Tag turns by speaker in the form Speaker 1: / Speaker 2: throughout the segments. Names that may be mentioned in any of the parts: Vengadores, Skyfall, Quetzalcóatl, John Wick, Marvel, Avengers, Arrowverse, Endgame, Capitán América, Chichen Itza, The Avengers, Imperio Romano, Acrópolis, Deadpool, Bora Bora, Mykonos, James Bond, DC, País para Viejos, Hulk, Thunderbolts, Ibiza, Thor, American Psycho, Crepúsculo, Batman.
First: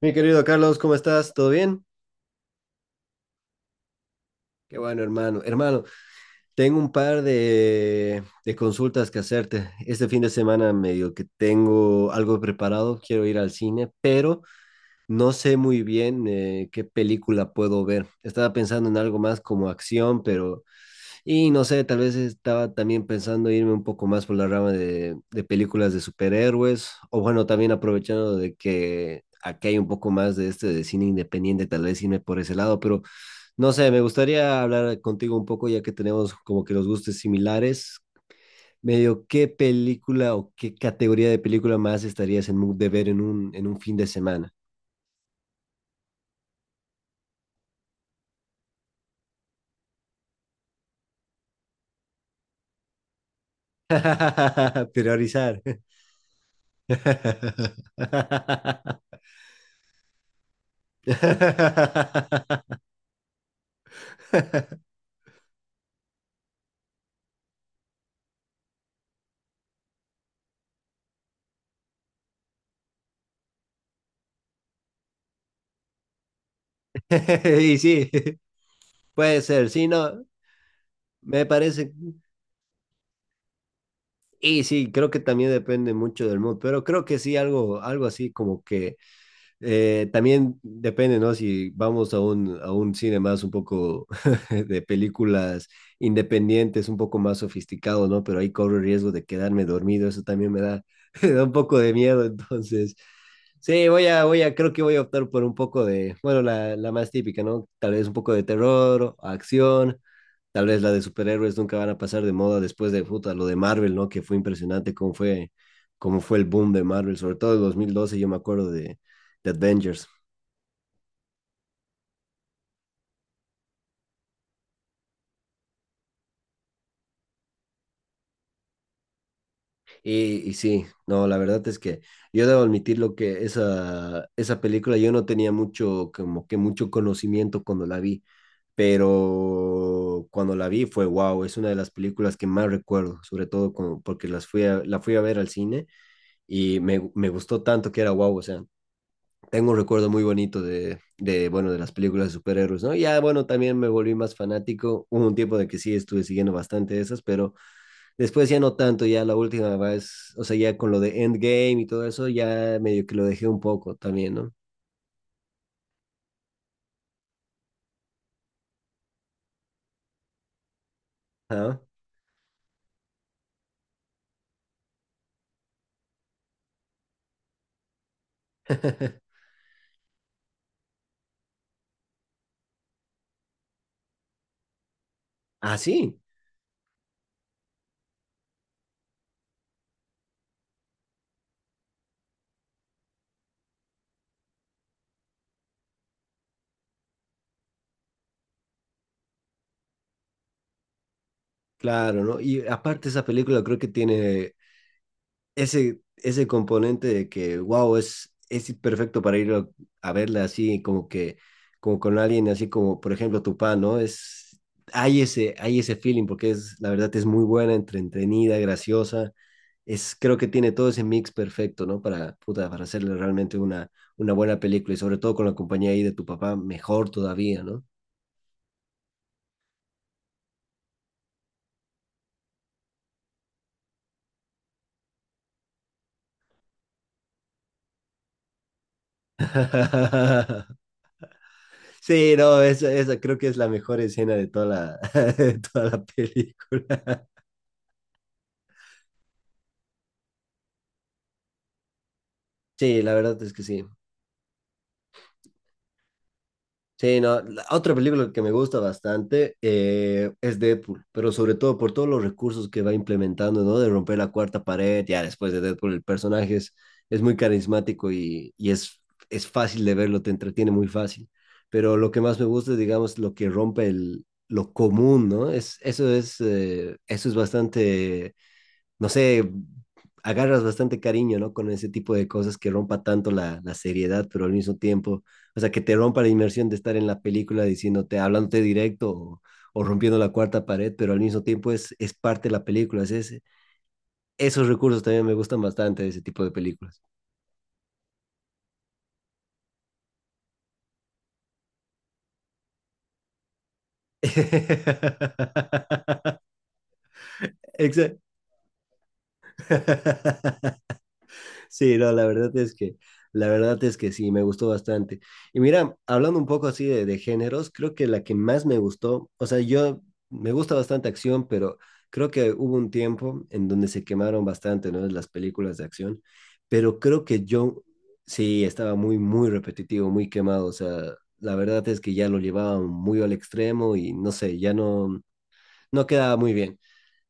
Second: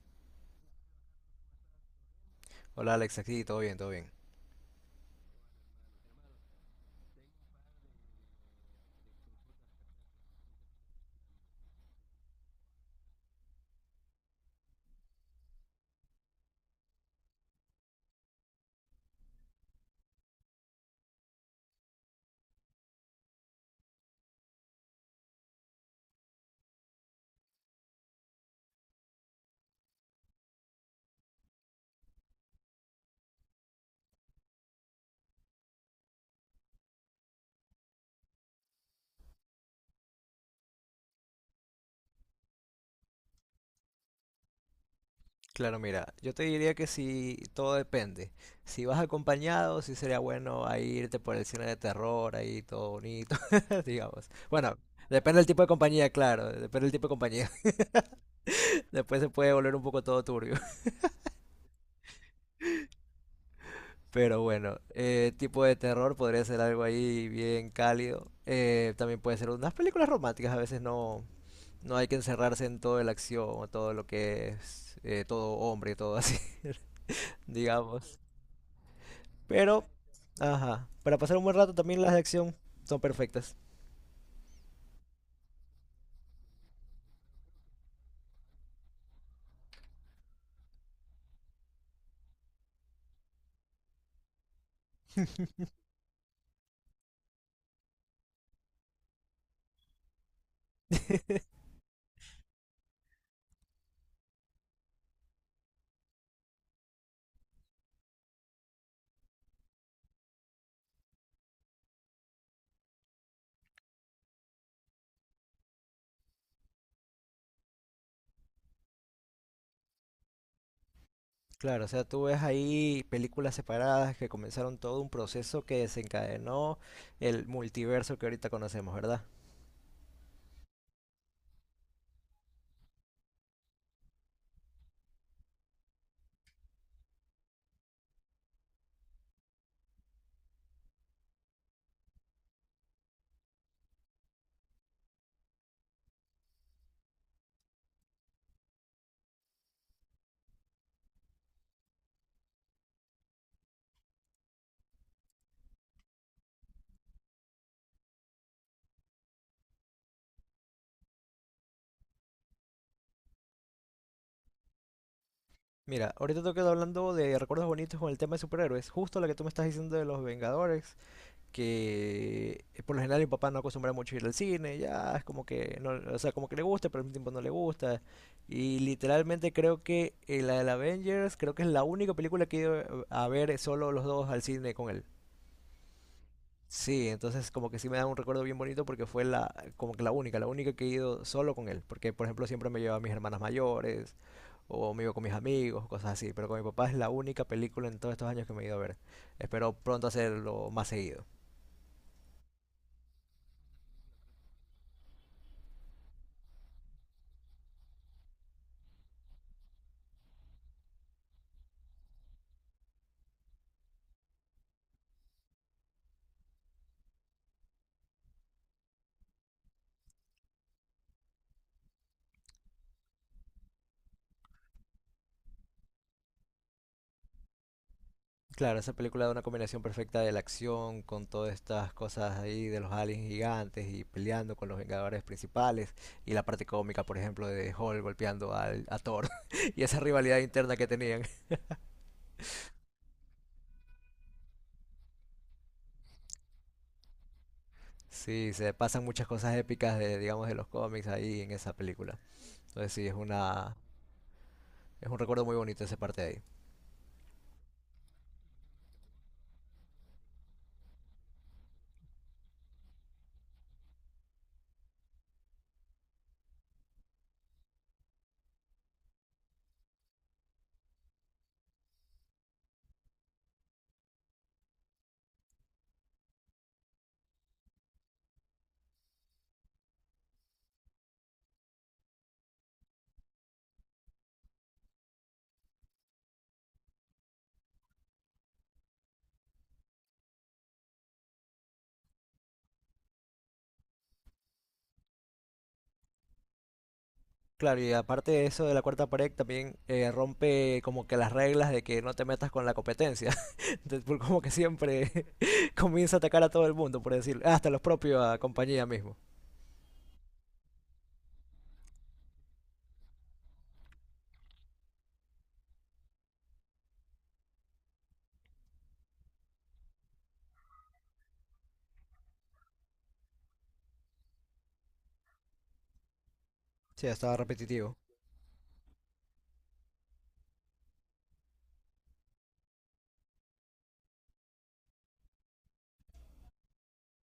Speaker 1: Mi querido Carlos, ¿cómo estás? ¿Todo bien?
Speaker 2: Hola Alex, aquí todo bien, todo bien.
Speaker 1: Qué bueno, hermano. Hermano, tengo un par de consultas que hacerte. Este fin de semana medio que tengo algo preparado, quiero ir al cine, pero no sé muy bien qué película puedo ver. Estaba pensando en algo más como acción, pero ...y no sé, tal vez estaba también pensando irme un poco más por la rama de películas de superhéroes, o bueno, también aprovechando de que... aquí hay un poco más de de cine independiente, tal vez irme por ese lado, pero no sé, me gustaría hablar contigo un poco, ya que tenemos como que los gustos similares. Medio, ¿qué película o qué categoría de película más estarías en mood de ver en un fin de semana?
Speaker 2: Claro, mira, yo te diría que si todo depende. Si vas acompañado, sí sería bueno a irte por el cine de terror, ahí todo bonito, digamos. Bueno, depende del
Speaker 1: Priorizar.
Speaker 2: tipo de compañía, claro, depende del tipo de compañía. Después se puede volver un poco todo turbio. Pero bueno, tipo de terror podría ser algo ahí bien cálido. También puede ser unas películas románticas, a veces no hay que encerrarse en toda la acción o todo lo que es todo hombre, todo así,
Speaker 1: Y sí,
Speaker 2: digamos.
Speaker 1: puede ser,
Speaker 2: Pero,
Speaker 1: sí, no,
Speaker 2: ajá, para pasar un
Speaker 1: me
Speaker 2: buen rato
Speaker 1: parece.
Speaker 2: también las de acción son perfectas.
Speaker 1: Y sí, creo que también depende mucho del mood, pero creo que sí, algo, algo así como que también depende, ¿no? Si vamos a un cine más un poco de películas independientes, un poco más sofisticado, ¿no? Pero ahí corro el riesgo de quedarme dormido, eso también me da, me da un poco de miedo, entonces... Sí, creo que voy a optar por un poco de, bueno, la más típica, ¿no? Tal vez un poco de terror, acción, tal vez la de superhéroes nunca van a pasar de moda después de puta, lo de Marvel, ¿no? Que fue impresionante cómo fue el boom de Marvel, sobre todo en 2012 yo me acuerdo de The Avengers.
Speaker 2: Claro, o sea, tú ves ahí películas separadas que comenzaron todo un proceso que desencadenó el multiverso que ahorita conocemos, ¿verdad?
Speaker 1: Y, sí, no, la verdad es que yo debo admitir lo que esa película yo no tenía mucho, como que mucho conocimiento cuando la vi, pero cuando la vi fue wow, es una de las películas que más recuerdo, sobre todo como porque la fui a ver al cine y me gustó tanto que era wow, o sea, tengo un recuerdo muy bonito bueno, de las películas de superhéroes, ¿no? Ya, bueno, también me volví más fanático, hubo un tiempo de que sí estuve siguiendo bastante esas, pero después ya no tanto, ya la última vez, o sea, ya con lo de Endgame y todo eso, ya medio que lo dejé un poco también, ¿no?
Speaker 2: Mira, ahorita te quedo hablando de recuerdos bonitos con el tema de superhéroes, justo la que tú me estás diciendo de los Vengadores,
Speaker 1: Ah.
Speaker 2: que por lo general mi papá no acostumbra mucho a ir al cine, ya es como que no, o sea, como que le gusta, pero al mismo tiempo no le gusta. Y literalmente creo que la del Avengers creo que es la única película que he ido a ver solo los dos al cine con él.
Speaker 1: Ah, sí,
Speaker 2: Sí, entonces como que sí me da un recuerdo bien bonito porque fue la como que la única que he ido solo con él, porque por ejemplo siempre me llevaba a mis hermanas mayores o me iba con mis amigos, cosas así, pero con mi papá es la única película en todos estos años que me he ido a ver. Espero pronto hacerlo más seguido.
Speaker 1: claro, ¿no? Y aparte esa película creo que tiene ese componente de que, wow, es perfecto para ir a verla así, como que, como con alguien así como, por ejemplo, Tupá, ¿no? Es, hay ese feeling porque es, la verdad, es muy buena, entretenida, graciosa es, creo que tiene todo ese mix perfecto, ¿no? Para, puta, para hacerle realmente una buena película y sobre todo con la compañía ahí de tu papá, mejor todavía, ¿no?
Speaker 2: Claro, esa película da una combinación perfecta de la acción con todas estas cosas ahí de los aliens gigantes y peleando con los Vengadores principales y la parte cómica, por ejemplo, de Hulk golpeando a Thor y esa rivalidad interna que tenían.
Speaker 1: Sí, no, esa creo que es la mejor escena de toda la, de toda la película.
Speaker 2: Sí, se pasan muchas cosas épicas de, digamos, de los cómics ahí en esa película. Entonces
Speaker 1: Sí,
Speaker 2: sí,
Speaker 1: la
Speaker 2: es
Speaker 1: verdad es que
Speaker 2: una,
Speaker 1: sí.
Speaker 2: es un recuerdo muy bonito esa parte de ahí.
Speaker 1: Sí, no, la otra película que me gusta bastante es Deadpool, pero sobre todo por todos los recursos que va implementando, ¿no? De romper la cuarta pared, ya después de Deadpool el personaje es muy carismático y es fácil de verlo, te entretiene muy fácil. Pero lo que más me gusta es, digamos, lo que rompe el, lo común, ¿no? Es, eso es, eso es bastante no sé, agarras bastante cariño, ¿no? Con ese tipo de cosas que rompa tanto la seriedad, pero al mismo tiempo, o sea, que te rompa la inmersión de estar en la película diciéndote, hablándote directo o rompiendo la cuarta pared, pero al mismo tiempo es parte de la película. Es, ese, esos recursos también me gustan bastante de ese tipo de películas.
Speaker 2: Claro, y aparte de eso de la cuarta pared también rompe como que las reglas de que no te metas con la competencia. Entonces, como que siempre comienza a atacar a todo el mundo, por decir, hasta los
Speaker 1: Exacto.
Speaker 2: propios a compañía mismo.
Speaker 1: Sí, no, la verdad es que sí, me gustó bastante. Y mira, hablando un poco así de géneros, creo que la que más me gustó, o sea, yo me gusta bastante acción, pero creo que hubo un tiempo en donde se quemaron bastante, ¿no? Las películas de acción, pero
Speaker 2: Sí,
Speaker 1: creo
Speaker 2: estaba
Speaker 1: que yo
Speaker 2: repetitivo.
Speaker 1: sí estaba muy repetitivo, muy quemado, o sea, la verdad es que ya lo llevaban muy al extremo y no sé, no quedaba muy bien,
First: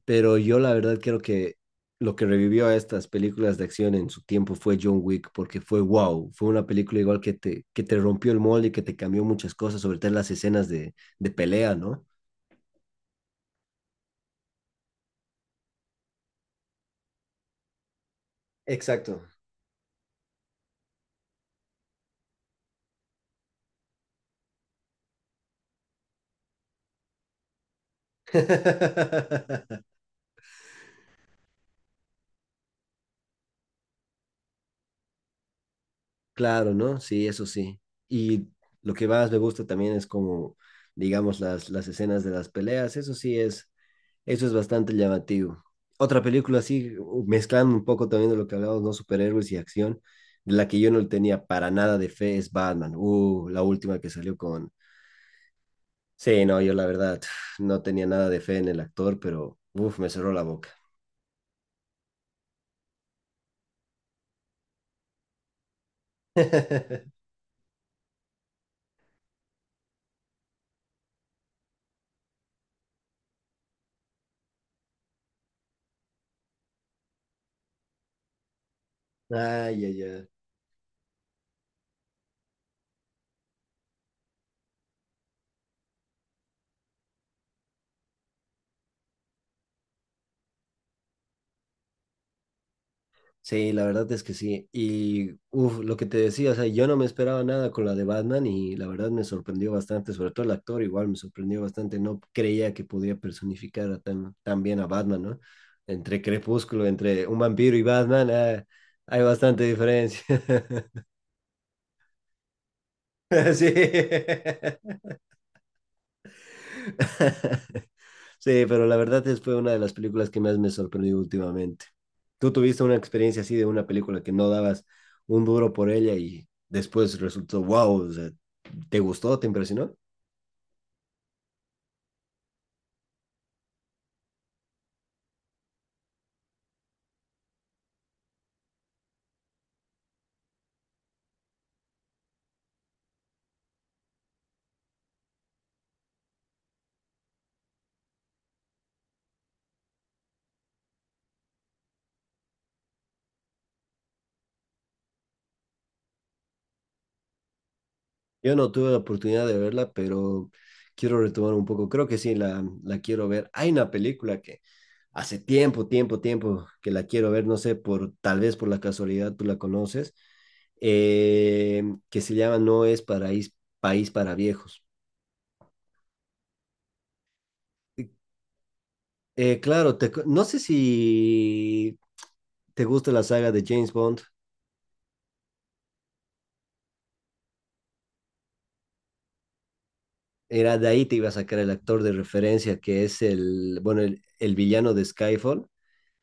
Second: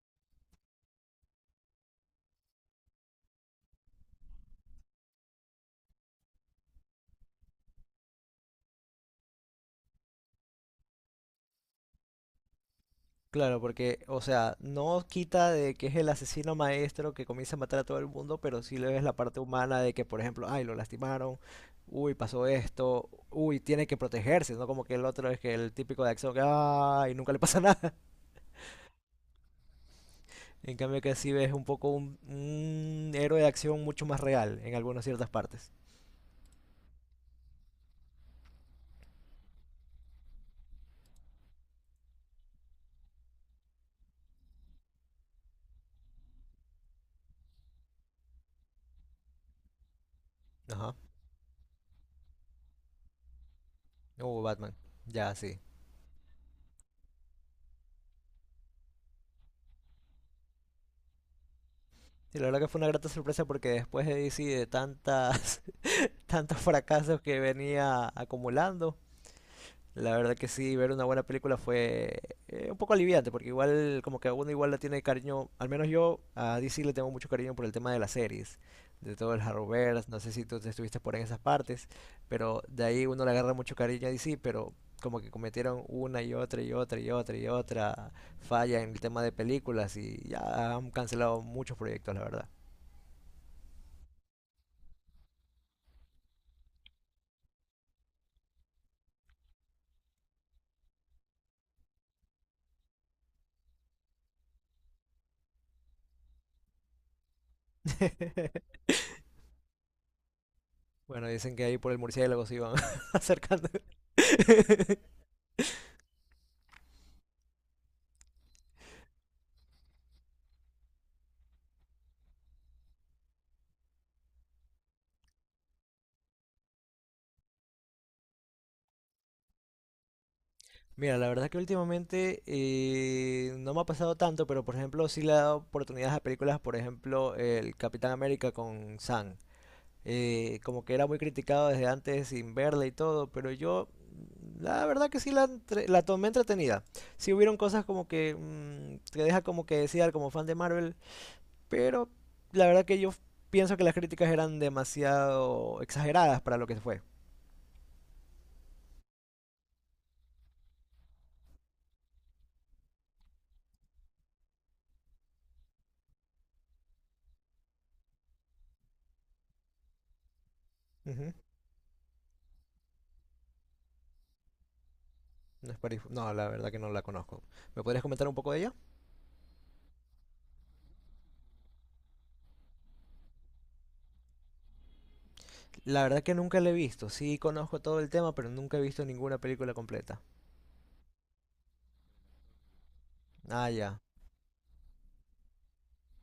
Speaker 1: pero yo la verdad creo que lo que revivió a estas películas de acción en su tiempo fue John Wick, porque fue wow, fue una película igual que te rompió el molde y que te cambió muchas cosas, sobre todo en las escenas de pelea, ¿no?
Speaker 2: Claro, porque, o sea, no quita de que es el asesino maestro que comienza a matar a todo el mundo, pero sí le ves la
Speaker 1: Exacto.
Speaker 2: parte humana de que, por ejemplo, ay, lo lastimaron, uy, pasó esto, uy, tiene que protegerse, ¿no? Como que el otro es que el típico de acción que, ay, nunca le pasa nada. En cambio que sí ves un poco un héroe de acción mucho más real en algunas ciertas partes.
Speaker 1: Claro, ¿no? Sí, eso sí. Y lo que más me gusta también es como, digamos, las escenas de las peleas, eso sí es, eso es bastante llamativo. Otra película así, mezclando un poco también de lo que hablábamos, ¿no? Superhéroes y acción, de la que yo
Speaker 2: Ajá.
Speaker 1: no tenía para nada de fe es Batman. La última que salió con...
Speaker 2: Batman. Ya, sí.
Speaker 1: Sí, no, yo la verdad no tenía nada de fe en el actor, pero uf, me cerró la boca.
Speaker 2: Y la verdad que fue una grata sorpresa porque después de DC de tantas, tantos fracasos que venía acumulando, la verdad que sí, ver una buena película fue un poco aliviante, porque igual como que a uno igual le tiene cariño, al menos yo a DC le tengo mucho cariño por el tema de las series, de todo el
Speaker 1: Ay, ay,
Speaker 2: Arrowverse, no
Speaker 1: ay.
Speaker 2: sé si tú te estuviste por ahí en esas partes, pero de ahí uno le agarra mucho cariño a DC, pero como que cometieron una y otra y otra y otra y otra falla en el tema de películas y ya han cancelado muchos proyectos, la verdad.
Speaker 1: Sí, la verdad es que sí. Y uf, lo que te decía, o sea, yo no me esperaba nada con la de Batman y la verdad me sorprendió bastante, sobre todo el actor igual me sorprendió bastante, no creía que podía personificar a tan bien a Batman, ¿no? Entre Crepúsculo, entre un vampiro y Batman, ah, hay bastante diferencia.
Speaker 2: Bueno, dicen que ahí por el murciélago se iban
Speaker 1: Sí.
Speaker 2: acercando.
Speaker 1: Sí, pero la verdad es fue una de las películas que más me sorprendió últimamente. Tú tuviste una experiencia así de una película que no dabas un duro por ella y después resultó, wow, o sea, ¿te gustó? ¿Te impresionó?
Speaker 2: Mira, la verdad que últimamente no me ha pasado tanto, pero por ejemplo sí le he dado oportunidades a películas, por ejemplo el Capitán América con Sam. Como que era muy criticado desde antes sin verla y todo, pero yo la verdad que sí la tomé entretenida. Sí hubieron cosas como que te deja como que desear como fan de Marvel, pero la verdad que yo pienso que las críticas eran demasiado exageradas para lo que fue.
Speaker 1: Yo no tuve la oportunidad de verla, pero quiero retomar un poco. Creo que sí, la quiero ver. Hay una película que hace tiempo, tiempo, tiempo que la quiero ver, no sé, por tal vez por la casualidad tú la conoces,
Speaker 2: Ujú.
Speaker 1: eh, que se llama No es paraís, País para Viejos.
Speaker 2: No, la verdad que no la conozco. ¿Me podrías comentar un poco de ella?
Speaker 1: Claro, no sé si te gusta la saga de James Bond.
Speaker 2: La verdad que nunca la he visto. Sí conozco todo el tema, pero nunca he visto ninguna película completa.
Speaker 1: Era de ahí te iba a sacar el actor de referencia que es
Speaker 2: Ah,
Speaker 1: el,
Speaker 2: ya.
Speaker 1: bueno, el villano de Skyfall,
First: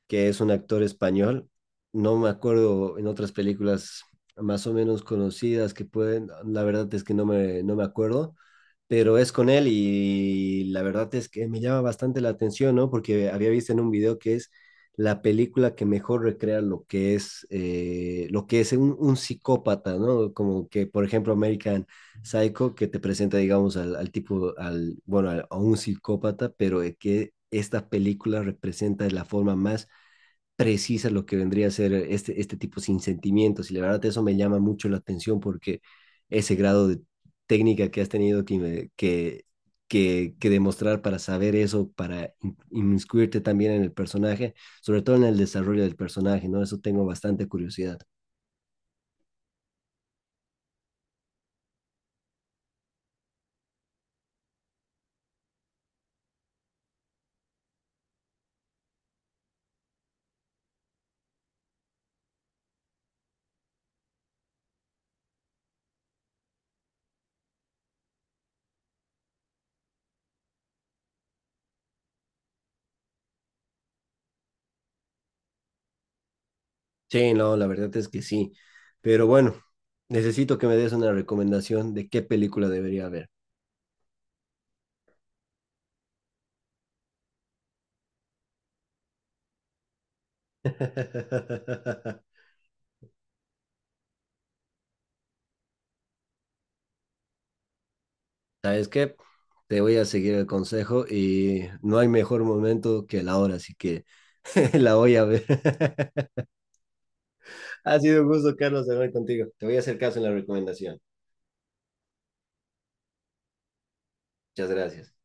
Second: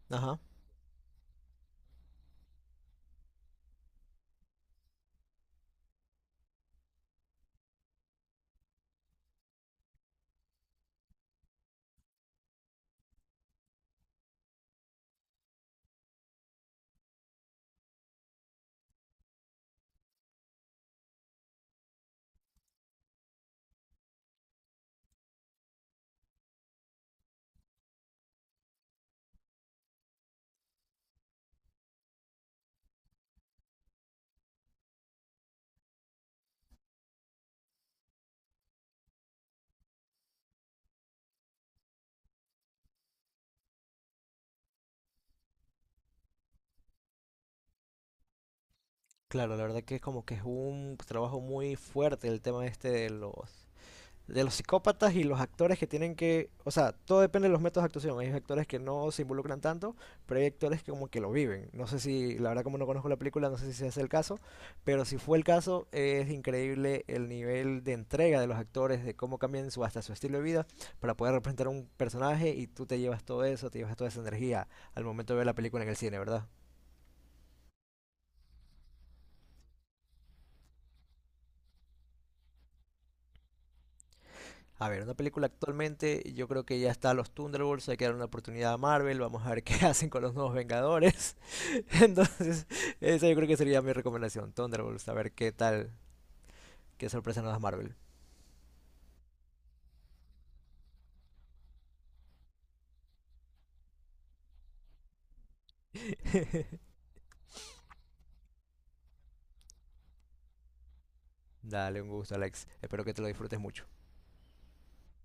Speaker 1: que
Speaker 2: Ajá.
Speaker 1: es un actor español. No me acuerdo en otras películas más o menos conocidas que pueden, la verdad es que no me acuerdo, pero es con él y la verdad es que me llama bastante la atención, ¿no? Porque había visto en un video que es la película que mejor recrea lo que es un psicópata, ¿no? Como que, por ejemplo, American Psycho, que te presenta, digamos, al, al tipo, al, bueno, a un psicópata, pero que esta película representa de la forma más precisa lo que vendría a ser este, este tipo sin sentimientos. Y la verdad eso me llama mucho la atención porque ese grado de técnica que has tenido que, que demostrar para saber eso, para inmiscuirte también en el personaje, sobre todo en el desarrollo del personaje, ¿no? Eso tengo bastante curiosidad.
Speaker 2: Claro, la verdad que es como que es un trabajo muy fuerte el tema este de los psicópatas y los actores que tienen que, o sea, todo depende de los métodos de actuación. Hay actores que no se involucran tanto, pero hay actores que como que lo viven. No sé si, la verdad como no conozco la película, no sé si ese es el caso, pero si fue el caso, es increíble el nivel de entrega de los actores, de cómo cambian su, hasta su estilo de vida para poder representar un personaje y tú te llevas todo eso, te llevas toda esa energía al momento de ver la película en el cine, ¿verdad?
Speaker 1: Sí, no, la verdad es que sí. Pero bueno, necesito que me des una recomendación de qué película debería ver.
Speaker 2: A ver, una película actualmente, yo creo que ya está los Thunderbolts, hay que dar una oportunidad a Marvel, vamos a ver qué hacen con los nuevos Vengadores. Entonces, esa yo creo que sería mi recomendación, Thunderbolts, a ver qué tal, qué sorpresa nos da Marvel.
Speaker 1: ¿Sabes qué? Te voy a seguir el consejo y no hay mejor momento que la hora, así que la voy a ver. Ha sido un gusto, Carlos, hablar contigo. Te voy a hacer caso en la recomendación.
Speaker 2: Dale, un gusto, Alex. Espero que te lo disfrutes mucho.
Speaker 1: Muchas gracias.